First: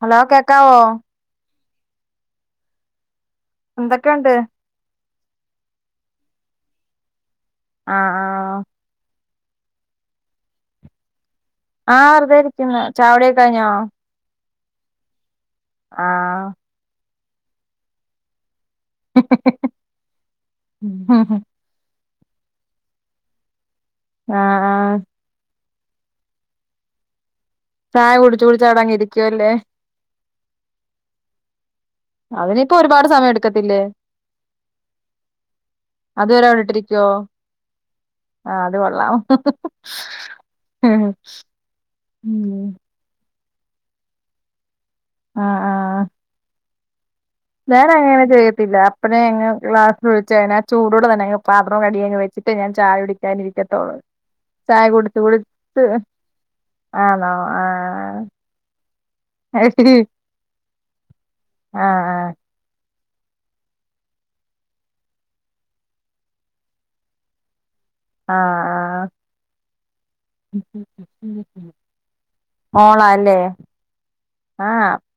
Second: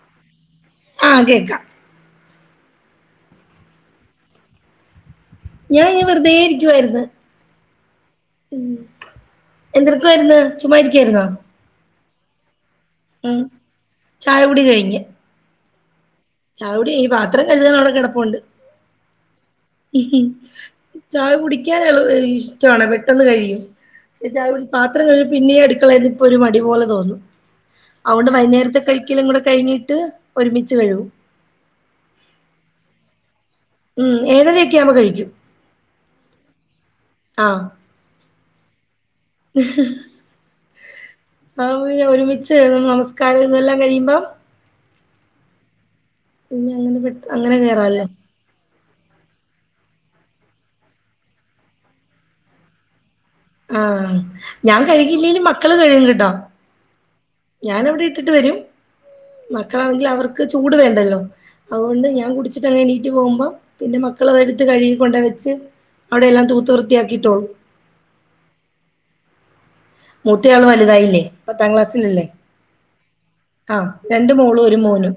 Hello കേക്കാവോ ആ കേക്കാം ന്തൊക്കെണ്ട് ഞാൻ ഈ വെറുതെകരിക്കുവായിരുന്നു ആ ആ ഉ എന്ദിടക്കായിുന്ന [unintelligible] ആഹ വെറുെ ഇരിക്കുന്നു ചായക്കുടിയൊക്കെ കഴിഞ്ഞോ ചായ കുടി കയി ഞ്ഞ് ആഹ ചായകുടി കെയിഞ്ഞ് ഈ പാത്രംകഴുകാൻ അവടെ കടപ്പമുണ്ട് ഹി ഹി ചായ കുടി ഞാൻ കഴുക ഇഷ്ട പെട്ടെന്ന് കഴിയും ആഹ് ആഹ് പാത്രം കഴുകൽ പിന്നെയ എടുക്കളന്ന് പ്പോ ഒരു മടിപ പോലെ തോന്നു ചായ തൊണ്ട് വൈ കുടിച്ച് കുടിച്ച് ന്നേരത്തെ അവിടെ അങ്ങ് കഴിക്കലും കൂടെ ഇരിക്കുവല്ലേ കയിഞ്ഞി ട്ട് ഒരുമിച്ച് കഴൂകും അവനിപ്പോ ഒരുപാട് സമയം എടുക്കത്തില്ലേ ഉം ഏനരൊക്കെ ആവുമ്പോ കഴിക്കും അതുവരെ ക ണ്ടിട്ടിരിക്കോ ആഹ ആ ത് കൊള്ളാം ഹി ഹേ ആഹ് അ ഒപിന്നെ രുമിച്ച്ചേരൂ നമസ്കാരം ഇതെല്ലാം കഴിയുമ്പോ ആഹ ആ ഇനി അങ്ങനെ [unintelligible] വേറെ എ കയറാമല്ലോ ങ്ങനെ ചെയ്യത്തില്ല പിന്നെങ് ഗ്ലാസ്ഴിച്ചഴാ ആ ചൂടെ തന്നെ പാത്രം കിയ അങ് വെച്ചിട്ട് ഞൻ ചായ ആഹ് ഞാൻ കു കഴുകില്ലേലും ാ [unintelligible] ഞാൻ എവിടെ ഇട്ടിട്ട് വരും. മക്കളാണെങ്കിൽ അവർക്ക് ചൂട് വേണ്ടല്ലോ ആഹ് അതുകൊണ്ട് ആഹ് ഞാൻ കുടിച്ചിട്ട ഇം എഴണീട്ട് പോകുമ്പോൾ പിന്നെ മക്കള അതെടുത്ത് കഴുകൊണ്ട വെച്ച് അവിടെ എല്ലാം തൂത്ത വൃത്തിയാക്കിയിട്ടോളും. ആഹ് ആഹ് മൂത്തെയാൾ വലുതായില്ലേ? പത്താം ക്ലാസ്സല്ലേ? മോളാല്ലേ ആഹ് രണ്ട് മോളും ഒരു ആഹ് മോനും.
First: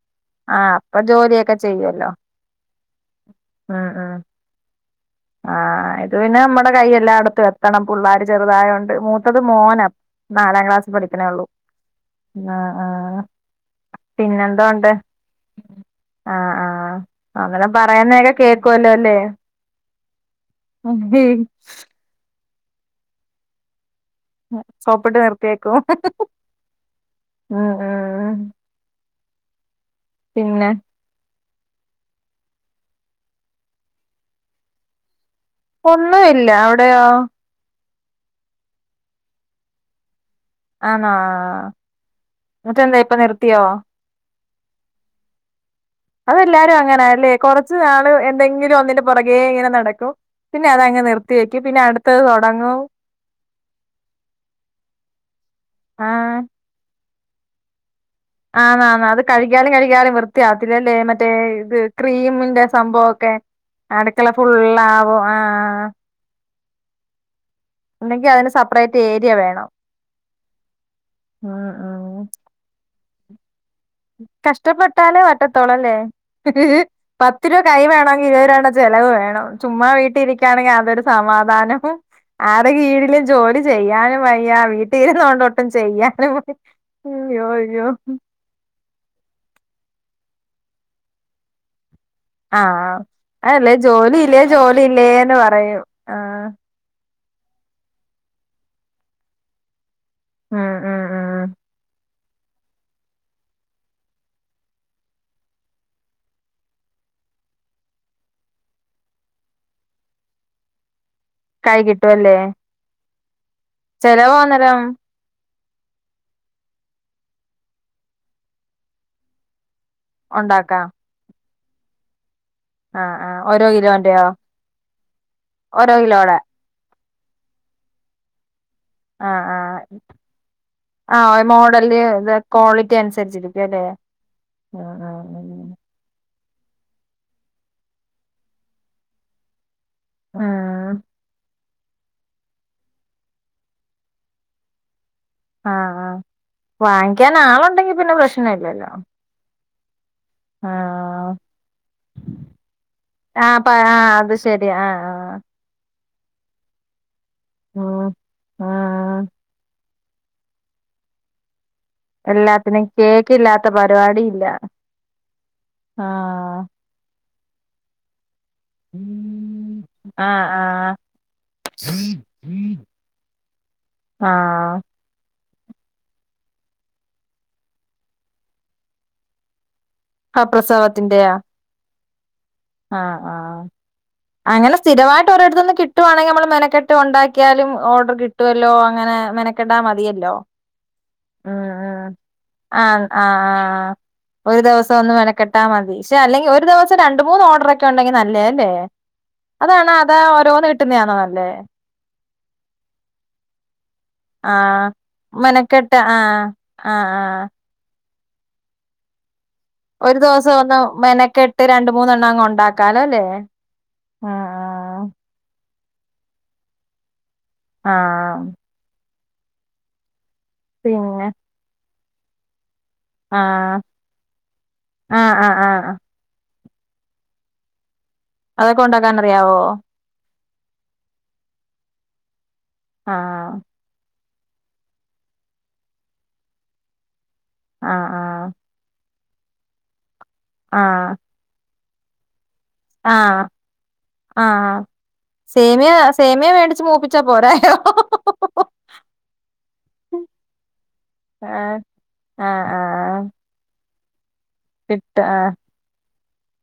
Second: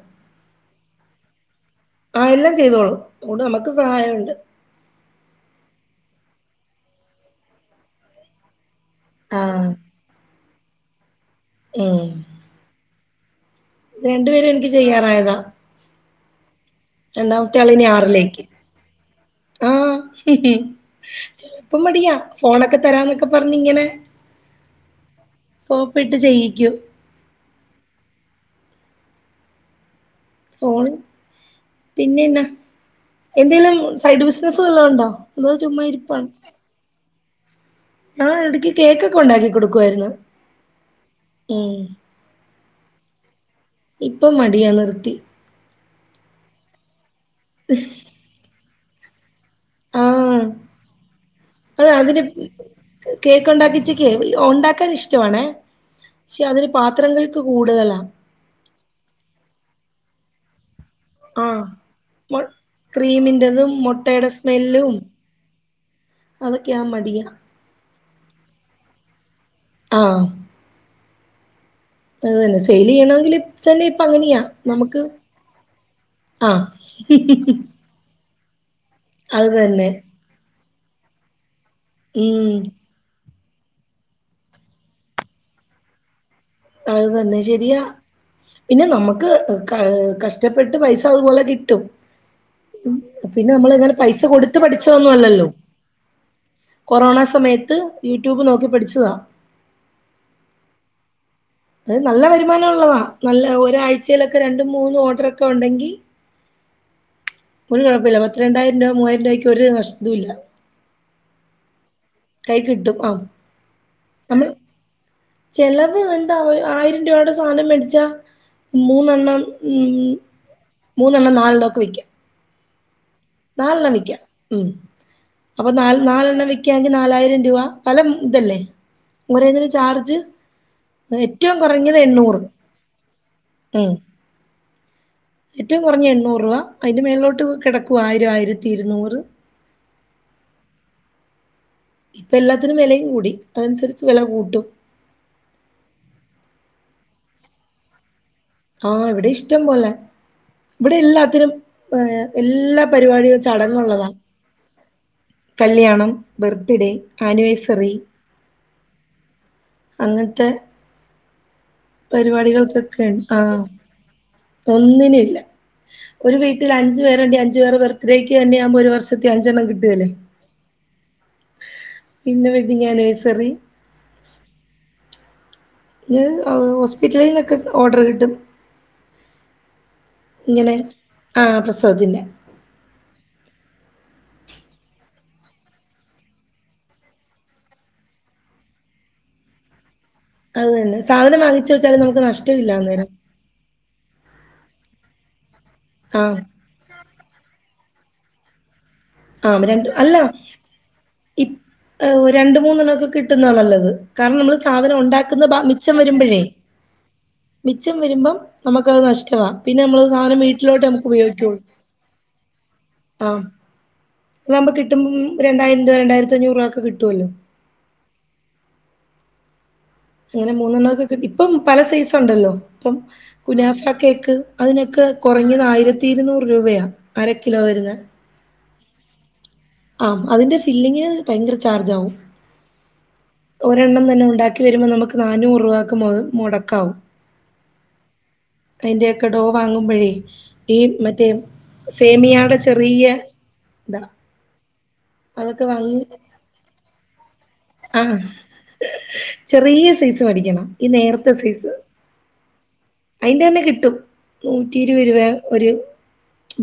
ആഹ് അപ്പൊ ജോലിയൊക്കെ ചെയ്യുവല്ലോ ആ എല്ലാം ചെയ്തോളും ഇടെ നമുക്ക് ഉം ഉം സഹായുണ്ട്. ആഹ് ഇത് പിന്നെ നമ്മടെ കൈെല്ലായിടത്തും എത്തണം പിള്ളാര് ചെറുതായോണ്ട് മൂത്തത് ആഹ് മോനാ. നാലാം ക്ലാസ്സിൽ പഠിക്കണേ ഉള്ളൂ. ഉം ആ ആഹ് രണ്ടുപേരും പിന്നെന്തോ എനിക്ക് ഉണ്ട്? ചെയ്യാറായതാ ആഹ് ആഹ് രണ്ടാമത്തെ അങ്ങനെ ആളിനി പറയുന്നേക്കെ ആറിലേക്ക് കേൾക്കുമല്ലോ അല്ലേ? ആഹ് ചെലപ്പോം മടിയാ ഫോണൊക്കെ തരാന്നൊക്കെ പറഞ്ഞഞ് ഇങ്ങനെ സോപ്പിട്ട് നിർത്തിയക്കും ചെയ്യിക്കും ഉം ഉ ഫോണ് പിന്നെന്ന എന്തെിലും സൈഡ് ബിസിനസ വല്ലാം ഉണ്ടോ? എ ചുമ്മാ ഇരിപ്പാണ്. ഒന്നുമില്ല അവിടെയോ? ആ ഇടക്ക് കേക്കൊക്കെ ഉണ്ടാക്കി കൊടുക്കുവായിരുന്നു. ആണാ ഉം എന്നിട്ട എന്താ ഇപ്പ നിർത്തിയോ? ഇപ്പം മട അ നിർത്തി. അതെല്ലാരും അങ്ങനാല്ലേ കുറച്ച് നാള് എന്തെങ്കിലും ഒന്നിന്റെ പുറകെ ഇങ്ങനെ നട ആഹ് അ അടുത്തത് അതിന് തൊടങ്ങും കേക്ക് ഉണ്ടാക്കിച്ച് കേ ഉണ്ടാക്കാൻ ഇഷ്ട ഷ്ടാണെ ആഹ് പക്ഷെ അതിന് പാത്രങ്ങൾക്ക് കൂടുതലാ. ആന്ന് ആന്ന് അത് കഴകിയാലും കഴകിയാലും വൃത്തിയാത്തില്ലല്ലേ മറ്റേ ആഹ് ഇത് മൊ ക്രീമിന്റെ സംഭവൊക്കെ ക്രീമിന്റതും അടുക്കള മുട്ടയുടെ ഫുുള്ള സ്മെല്ലും ആവും ആ അതൊക്കെയാ മടിയാ. അന്നെങ്കി അതിന് സെപ്പറേറ്റ് ഏരിയ വേണം. ആഹ് ഉം ഉം അതന്നെ സെയിൽ ചെയ്യണെങ്കിൽ തന്നെ [unintelligible] നമുക്ക് കഷ്ടപ്പെട്ടാലേ പറ്റത്തോളല്ലേ? [unintelligible] ആഹ് പത്ത് രൂപ കൈ വേണങ്ങി ഇരു ചെലവ് വേണം അത് ചുമ്മാ തന്നെ. വീട്ടിലിരിക്കയാണെങ്കിൽ അതൊരു സമാധാനവും ഉം. ആടെ കീഴിലും ജോലി ചെയ്യാനും വയ്യ വീട്ട ഇരുന്നൊണ്ട് ഒട്ടും ചെയ്യാനുംവയ്യ അത് തന്നെ ശെരിയാ. പിന്നെ നമ്മക്ക് ക കഷ്ടപ്പെട്ട് പൈസ അതുപോലെ കിട്ടും. ആഹ് പിന്നെ നമ്മൾ അതല്ലേ ഇങ്ങനെ ജോലി പൈസ ഇല്ലേ കൊടുത്ത് ജോലി പഠിച്ചൊന്നും ഇല്ലേന്ന് അല്ലല്ലോ. പറയും ആഹ് കൊറോണ സമയത്ത് യൂട്യൂബ് നോക്കി പഠിച്ചതാ. ആഹ് ആഹ് ആഹ് ആഹ് അത് നല്ല വരുമാനം ഉള്ളതാ നല്ല ഒരാഴ്ചയിലൊക്കെ രണ്ടും മൂന്നും ഓർഡർക്കെ ഉണ്ടെങ്കി ഒരു കുഴപില്ല പത്ത് രണ്ടായിരം രൂപ മൂവായിര രൂപയ്ക്ക ഒരു നഷ്ടവും ഇല്ല കൈ കിട്ടുവല്ല? കൈകിട്ടും ആഹ്. നമ്മൾ ചെലവാന്നരം ചെലവ് എന്താ ആയിരം രൂപയുടെ സാധനം മേടിച്ചാ മൂന്നെണ്ണം ഉം ഒണ്ടാക്കാം മൂന്നെണ്ണം നാലണ്ണം ഓക്കേ വിക്കം ആഹ് ആഹ് ഓരോ നാലെണ്ണം വിയ്ക്കാം കിലോന്റെയോ അപ്പൊ ന ഓരോ കിലോടെ നാലെണ്ണം വി നാലായിരം രൂപ പല ഇതല്ലേ ആഹ് ഓരോന്നിനും ആഹ് ചാർജ് ആഹ് ഏറ്റവും കുറഞ്ഞത് മോഡല് എണ്ണൂറ് ക്വാളിറ്റി അനുസരിച്ചിരിക്കും അല്ലെ? ഉം ഏറ്റവും കുറഞ്ഞ എണ്ണൂറൂവ അതിന്റെ മേലിലോട്ട് കിടക്കുവ ആയിരം ആയിരത്തി ഇരുന്നൂറ് ആഹ് ഇപ്പൊ എല്ലാത്തിനും വിലയും കൂടി അതനുസരിച്ച് വില കൂട്ടും ആ ആ വാങ്ങിക്കാൻ ആളുണ്ടെങ്കി പിന്നെ പ്രശ് ആഹ് ഇവിടെ ഇഷ്ടം പോലെ ഇവിടെ ആഹ് എല്ലാത്തിനും ഏ എല്ലാ പരിപാടിയും ആഹ് പ ചടങ്ങുള്ളതാ ആഹ് അത് ശരി ആഹ് ആഹ് കല്ല്യാണം, ബർത്ത്ഡേ, ആനിവേഴ്സറി ഉം ഉം അങ്ങൻത്തെ എല്ലാത്തിനും പരിപാടികൾക്കൊക്കെൺ കേക്ക് ആ ഇല്ലാത്ത പരിപാടി ഇല്ല ഒന്നിന് ഇല്ല ഒരു ആഹ് വീട്ടിൽ അഞ്ചു പേരുണ്ട് അഞ്ചു പേർ പേർക്ക് ഇത്രേക്ക് തന്നെയാവുമ്പോ ഒരു വർഷത്തിൽ അഞ്ചണ്ണം കിട്ടുകല്ലേ ആഹ് ആഹ് പിന്നെ വെഡ്ഡിങ് ആനിവേഴ്സറി ആഹ് ത് അ ഹോസ്പിറ്റലിന്നൊക്കെ ഓർഡർ കിട്ടും ആഹ് ഇങ്ങനെ പ്രസവത്തിന്റെയാ ആ പ്രസവത്തിന്റെ ആഹ് ആഹ് [inaudible] അങ്ങനെ സ്ഥിരമായിട്ട് ഒരിടത്തുന്ന് കിട്ടുവാണെങ്ക നമ്മള് മനക്കെട്ട് ഉണ്ടാക്കിയാലും ഓർഡർ കിട്ടുമല്ലോ അങ്ങനെ മെ ക്കണ്ടാ മതിയല്ലോ അത് തന്നെ. സാധനം ഉം വാങ്ങിച്ചു വെച്ചാലും ഉം നമുക്ക് നഷ്ടമില്ല ആ അന്നേരം. ആ ആഹ ഒരു ദിവസം ഒന്നു വനക്കെട്ടാൽ മതി ക്ഷെ ആ അല്ലെങ്കിൽ ഒരു ദിവസം രണ്ട് മൂന്ന് ഓർഡർ ഒക്കെ ഉണ്ടെങ്കി നല്ലതേ അല്ലേ ആ രണ്ട് അതാണ് അല്ല അതാ ഓരോന്ന് കിട്ടുന്നതാണോ നല്ലേ ഇപ് രണ്ട് മൂന്നെണ്ണം ഒക്കെ കിട്ടുന്നതാ നല്ലത് കാരണം നമ്മൾ ആഹ് സാധനം ഉണ്ടാക്കുന്നത് ബാ മിച്ചം മെനക്കെട്ട് വരുമ്പോഴേ ആഹ് ആഹ് ആഹ് മിച്ചം വരുമ്പം നമുക്കത് നഷ്ടമാ പിന്നെ നമ്മള് ഒരു സാധനം ദിവസം ഒന്ന് വീട്ടിലോട്ട് നമുക്ക് ഉപയോഗിക്കൂ മെനക്കെട്ട് രണ്ട് മൂന്നെണ്ണം അങ്ങ് ഉണ്ടാക്കാലോ അല്ലേ ആ അതകുമ്പോ ആഹ് കിട്ടുപോ രണ്ടായിരം രൂപ രണ്ടായിരത്തി അഞ്ഞൂറ് രൂപ ഒക്കെ കിട്ടുമല്ലോ ആഹ് അങ്ങനെ മൂന്നെണ്ണമൊക്കെ കിട്ടി പിന്നെ ഇപ്പം പല സൈസുണ്ടല്ലോ അപ്പം ആഹ് കുനാഫ കേക്ക് അതിനൊക്കെ ആഹ് ആഹ് കുറഞ്ഞത് ആഹ് ആയിരത്തി ഇരുന്നൂറ് രൂപയാ അര കിലോ വരുന്ന അതൊക്കെ ഉണ്ടാക്കാൻ അറിയാവോ ആ അതിന്റെ ഫില്ലിംഗന് ഭയങ്കര ചാർജ് ആകും ആഹ് ഒരെണ്ണം തന്നെ ഉണ്ടാക്കി വരുമ്പോൾ നമുക്ക് നാനൂറ് രൂപ മു മുടക്കാവും ആഹ് ആഹ് അതിന്റെയക്കെ ഡോ വാങ്ങുമ്പോഴേ ഈ മറ്റേ സേമിയടെ ആ ആ ആ അതൊക്കെ സേമിയ വാങ്ങി സേമിയ മേടിച്ച് മൂപ്പിച്ചാ പോരായോ ആ ചെറിയ സൈസ് മടിക്കണം ഈ നേർത്ത സൈസ് ആഹ് ആഹ് ആഹ് അയിന്റെ തന്നെ കിട്ടും നൂറ്റി ഇരുപത് കിട്ട രൂപ ആഹ് ഒരു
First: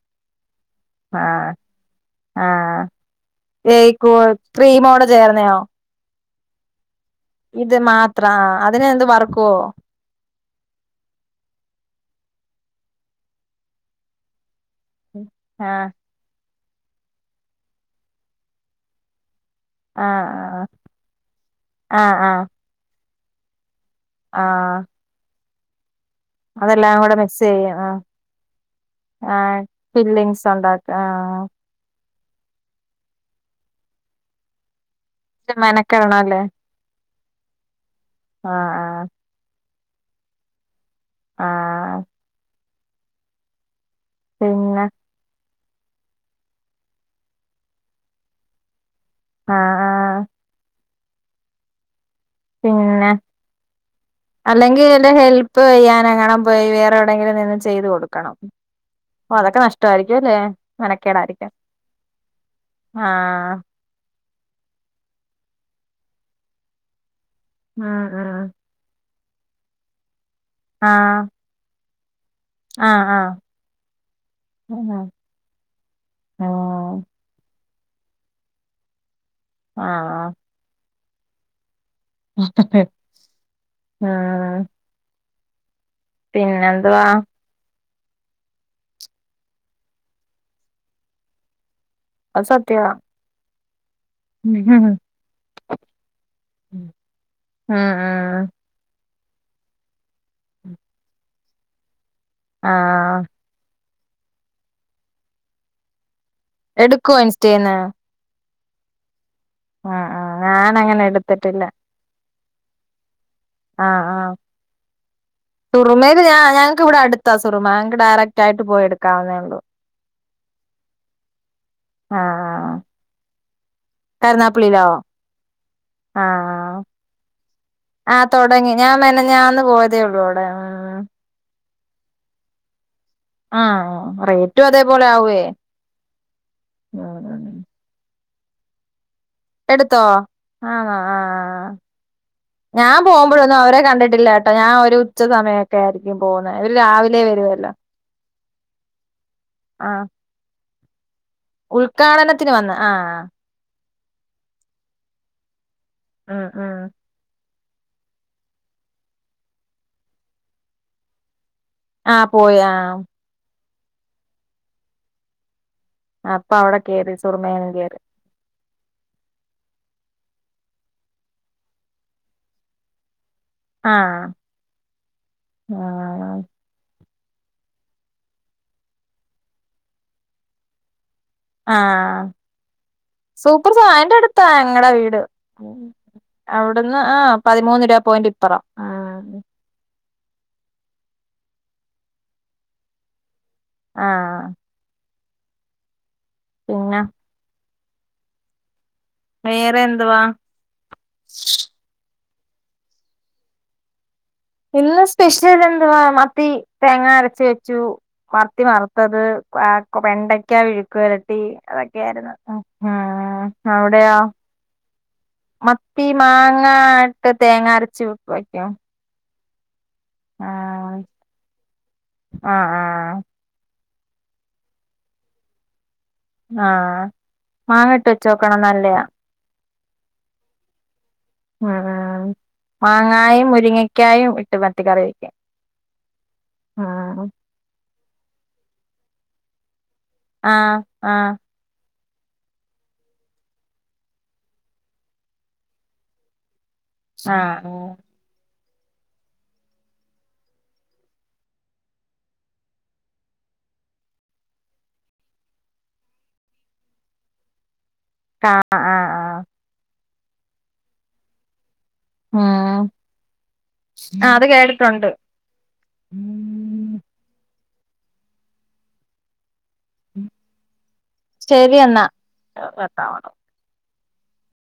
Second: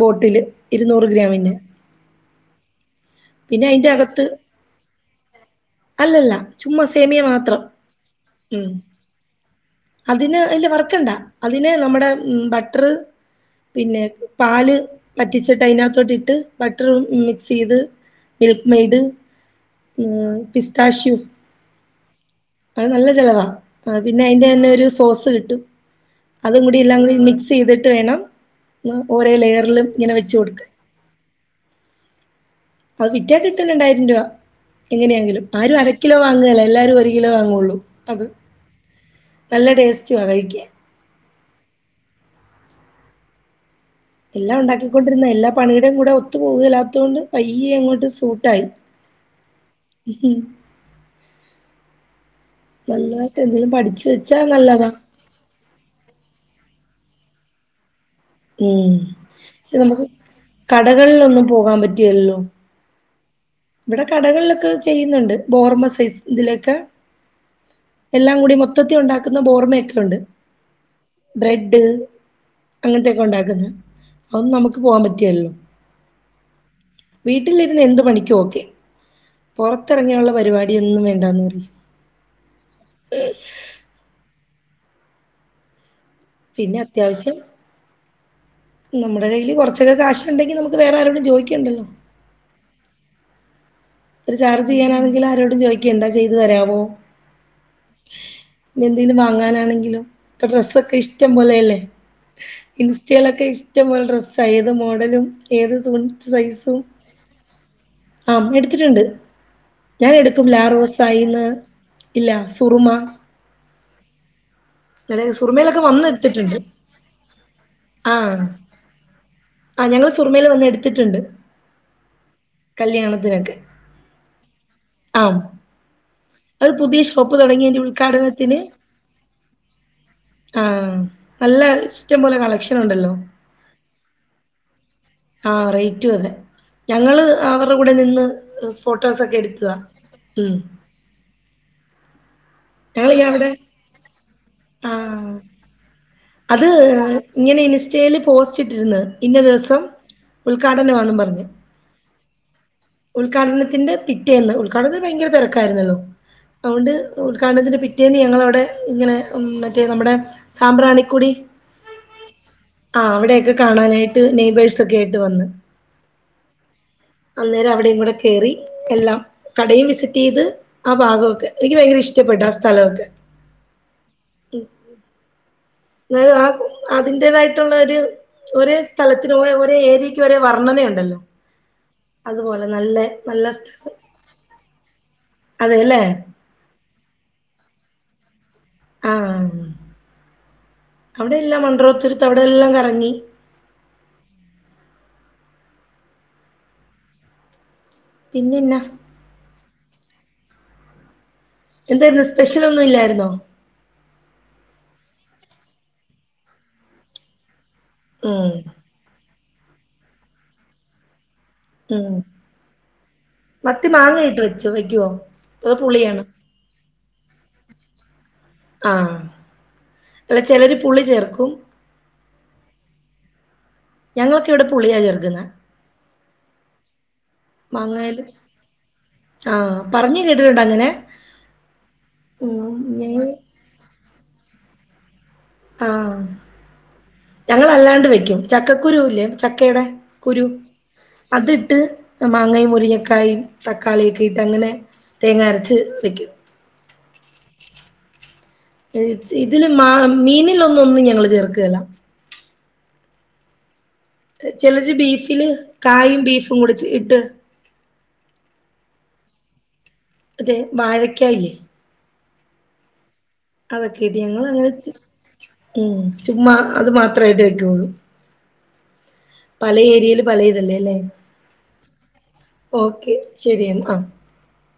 ബോട്ടില് ഇരുന്നൂറ് ആ ഗ്രാമിന്റെ ആ പിന്നെ അയിന്റെ അകത്ത് ക്രിമോടെ ചേർന്നയോ അല്ലല്ല ചുമ്മാ സേമിയ മാത്രം ഇത് മാത്രം ഉം അതിനെ എന്ത് വറുക്കുവോ അതിന് അല്ല വർക്കണ്ടാ അതിന് നമ്മുടെ ബട്ടർ പിന്നെ പാല് പറ്റിച്ചിട്ട് ആഹ് അതിനകത്തോട്ട് ഇട്ട് ബട്ടർ മിക്സ് ചെയ്ത് മിൽക്ക് മെയഡ് ആഹ് ആഹ് പിസ്താശു ആഹ് ആഹ് അത് നല്ല ചെലവാ ആ പിന്നെ അതിന്റെ തന്നെ ആഹ് ഒരു സോസ് കിട്ടും അതും കൂടി അതെല്ലാം എല്ലാം കൂടി കൂടെ മിക്സ് ചെയ്യും ചെയ്തിട്ട് ആഹ് വേണം ഓരോ ആഹ് ലെയറിലും ഇങ്ങനെ വെച്ച് ഫില്ലിങ്സ് കൊടുക്കാൻ ഉണ്ടാക്ക ആഹ് അത് വിറ്റാ കിട്ടും രണ്ടായിരം രൂപ എങ്ങനെയാങ്കിലും ഇച്ചിരി ആരും അര കിലോ മെനക്കെടണം അല്ലേ വാങ്ങുകേല എല്ലാരും ഒരു കിലോ വാങ്ങുള്ളൂ അത് ആഹ് ആഹ് നല്ല ടേസ്റ്റുവാ കഴിക്കാൻ ആഹ് എല്ലാം പിന്നെ ഒണ്ടാക്കിക്കൊണ്ടിരുന്ന എല്ലാ പണിയുടെയും കൂടെ ഒത്തു പൂവെല്ലാത്തോണ്ട് പയ്യെ അങ്ങോട്ട് സൂട്ടായി ആഹ് ആഹ് പിന്നെ നല്ലതായിട്ട് എന്തേലും പഠിച്ചു വെച്ചാ നല്ലതാ [unintelligible] ഹെൽ പ്പ് ചെയ്യാനങ്ങാണം പോയി വേറെ എവിടേങ്കിലും നിന്ന് ചെയ്ത് കൊടുക്കണം ഉം ഓ അതൊക്കെ പക്ഷെ നമ്മക്ക് നഷ്ടമായിരിക്കും അല്ലേ കടകളിലൊന്നും മെനക്കേടായിരിക്കും പോകാൻ പറ്റ്കേലല്ലോ ആഹ് ഇവിടെ കടകളിലൊക്കെ ചെയ്യുന്നുണ്ട് ബോർമ സൈസ് ഇതിലൊക്കെ ഉം എല്ലാം ഉം കൂടി മൊത് ത്തത്തി ഒണ്ടാക്കുന്ന ബോർമേക്ക ഒണ്ട് ആഹ് ബ്രെഡ് അങ്ങനെത്തേക്ക ആഹ് ഒണ്ടാക്കുന്ന് അതൊന്നും നമുക്ക് പോവാൻ ആഹ് പറ്റ്കേലല്ലോ ആഹ് വീട്ടിലിരുന്ന് എന്ത് പണിക്കും ഓക്കെ പൊറത്ത് എറങ്ങിയ ആഹ് ഒള്ള പരിപാ ടി ഒന്നും വേണ്ടാന്ന് പറയും ആഹ് പിന്നെ അത്യാവശ്യം നമ്മുടെ കയ്യില് കൊറച്ചൊക്കെ ക്യാഷ് ഇണ്ടെങ്കി നമുക്ക് വേറെ ആരോടും ചോയിക്കണ്ടല്ലോ അത് സത്യാവാ ഒരു ചാർജ് ചെയ്യാനാണെങ്കിലും ആരോടും ചോദിക്കണ്ടാ ചെയ്തു തരാവോ ഉം ഇനി എന്തെങ്കിലും വാങ്ങാനാണെങ്കിലും ഇപ്പ ഡ്രസ്സൊക്കെ ഇഷ്ടം പോലെയല്ലേ ആഹ് ഇൻസ്റ്റയിലൊക്കെ ഇഷ്ടം പോലെ ഡ്രസ്സായി ഏത് മോഡലും ഏത് സൂൺ സൈസ് എടുക്കുവോ ഇൻസ്റ്റേന്ന് ആഹ് എടുത്തിട്ടുണ്ട് ആഹ് ഞാൻ ആഹ് എടുക്കും ഞാനങ്ങനെ ലാറോസായിന്ന് എടുത്തിട്ടില്ല ഇല്ല സുറുമ ആഹ് ആഹ് ഇന്നലെ സുറുമേല് സുറുമേല് ഞാ ഞങ്ങക്ക് ഇവ്ടെ അടുത്താ സുറുമ ഞങ്ങക്ക് ഡയറക്റ്റായിട്ട് പോയി എടുക്കാവുന്നേ ഉള്ളു ആഹ് ഞങ്ങള് സുറുമേല് വന്ന് എടുത്തിട്ടുണ്ട് കല്യാണത്തിനൊക്കെ കരുനാഗപ്പള്ളിയിലോ ആഹ് ഒരു പുതിയ ഷോപ്പ് തുടങ്ങിയേന്റ ആഹ് ഉദ്ഘാടനത്തിന് തൊടങ്ങി ഞാൻ മെനഞ്ഞാന്ന് പോയതേ ഉള്ളൂ അവിടെ ആഹ് ഉം നല്ല ഇഷ്ടം പോലെ കളക്ഷൻ ഉണ്ടല്ലോ ആഹ് റേറ്റും അതേ പോലെ ആവുവേ ആഹ് റേറ്റും അതെ ഞങ്ങള് ഉം അവർടെ കൂടെ നിന്ന് ഫോട്ടോസൊക്കെ എടുത്ത് എടുത്തോ ആഹ് ആഹ് ഞാൻ ഞങ്ങളിങ്ങനെ അവിടെ പോകുമ്പോഴൊന്നും അവരെ കണ്ടിട്ടില്ല കേട്ടാ ഞാൻ ആ ഒരു ഉച്ച സമയൊക്കെ ആരിക്കും പോവു അത് ഇങ്ങനെ ഇൻസ്റ്റയില് പോസ്റ്റ്‌ ഇട്ടിരുന്ന് ഇന്ന ദിവസം ആഹ് ഉദ്ഘാടനാമാന്നും പറഞ്ഞ് ഉദ്ഘാടനത്തിന് വന്ന് ആഹ് ഉദ്ഘാടനത്തിന്റെ പിറ്റേന്ന് ഉദ്ഘാടനത്തിന് ഭയങ്കര തെരക്കായിരുന്നല്ലോ ഉം ഉം അതുകൊണ്ട് ഉദ്ഘാടനത്തിന്റെ പിറ്റേന്ന് ഞങ്ങളവിടെ ഇങ്ങനെ മറ്റേ നമ്മടെ സാമ്പ്രാണിക്കുടി ആഹ് പോയി ആഹ് അവിടെയൊക്കെ കാണാനായിട്ട് നെയ്ബേർസ് ഒക്കെ ആയിട്ട് വന്ന് ആഹ് അപ്പൊ അവിടെ കേറി സുറുമയിലും അന്നേരം കേറി അവിടെയും കൂടെ കേറി എല്ലാം കടയും വിസിറ്റ് ചെയ്ത് ആ ഭാഗമൊക്കെ എനിക്ക് ഭയങ്കര ഇഷ്ടപ്പെട്ടു ആ സ്ഥലമൊക്കെ ആഹ് ആഹ് എന്നാലും ആ അതിന്റെതായിട്ടുള്ള ഒരു ഒരേ സ്ഥലത്തിന് ഒ ഒരേ ഏരിയക്ക് ഒരേ വർണ്ണനയുണ്ടല്ലോ ആഹ അതുപോലെ നല്ല നല്ല സൂപ്പർ സ്ഥലം സഅയ്ന്റെ അടു ത്താ ഞങ്ങടെ വീട് അതെല്ലേ അവിടുന്ന് ആ പതിമൂന്ന് രൂപ പോയിന്റ് ഇപ്പറം ആഹ് അവിടെല്ലാം മണ്ടറോത്തരത്ത് അവിടെല്ലാം കറങ്ങി. ആഹാ പിന്ന പിന്നെ ന്നാ വേറെ എന്തുവാ? എന്തായ്രുന്നു സ്പെഷ്യൽ ഒന്നും ഇല്ലായിരുന്നോ? ഇന്ന് സ്പെഷ്യൽ എന്തുവാ മത്തി തേങ്ങ അരച്ച് വെച്ചു ഉം മത്തി വറ് ത്തത് ആ വെണ്ടക്ക മെഴുക്കുപുരട്ടി ഉം അതൊക്കെയായിരുന്നു. മത്തി അവിടെയോ? മാങ്ങ ഇട്ട് വെച്ചോ വെക്കുവോ അതോ മത്തി പുളിയാണോ മാങ്ങായിട്ട് തേങ്ങ അരച്ച് വെക്കും ആഹ അല്ല ചെലർ പുള്ളി ചേർക്കും. ആഹ ആഹാ ഞങ്ങളൊക്കെ ഇവിടെ പുള്ളിയാ ചേർക്ക്ന്നെ ആഹ മാങ്ങേല് ആഹ പറഞ്ഞില്ലേഇത് വരെണ്ട്അങ്ങനെ ഹഹാ ഞങ്ങൾ മാങ്ങായും മുരിങ്ങക്കായും ഇട്ട് മത്തി കറി വെക്ക ആഹ ഞങ്ങള് അല്ലാണ്ട് വെക്കും ചക്കക്കുരുല്ലേ ചക്കയുടെ കുരു ആഹ് ആഹ് അതിട്ട് മാങ്ങയും മുരിങ്ങക്കായും തക്കാളിയൊക്കിട്ട് അങ്ങനെ തേങ്ങരച്ച് വെയ്ക്കും. ആഹ ഓ ഇതില് മ മീനിലൊന്നൊന്നും ഞങ്ങള് ചേർക്കേലാ. ചെലര് ബീഫില് കായും ബീഫും കൂടി ച്ചേ ഇട്ട് [unintelligible] അതെ വാഴക്കായില്ലേ? ഹും അതൊക്കെ ഇട്ട് അത് ഞങ്ങള് അങ്ങനെ ചു കേട്ടിട്ടൊണ്ട്. ഉം ചുമ്മാ അത് മാത്രേ കൈക്കോള്ളൂ. പല ഏരിയേല് പലഇതല്ലേ ല്ലേ ശരി എന്നാ ഓക്കെ കട്ടാവണം ശെരിയെന്നാ ആഹ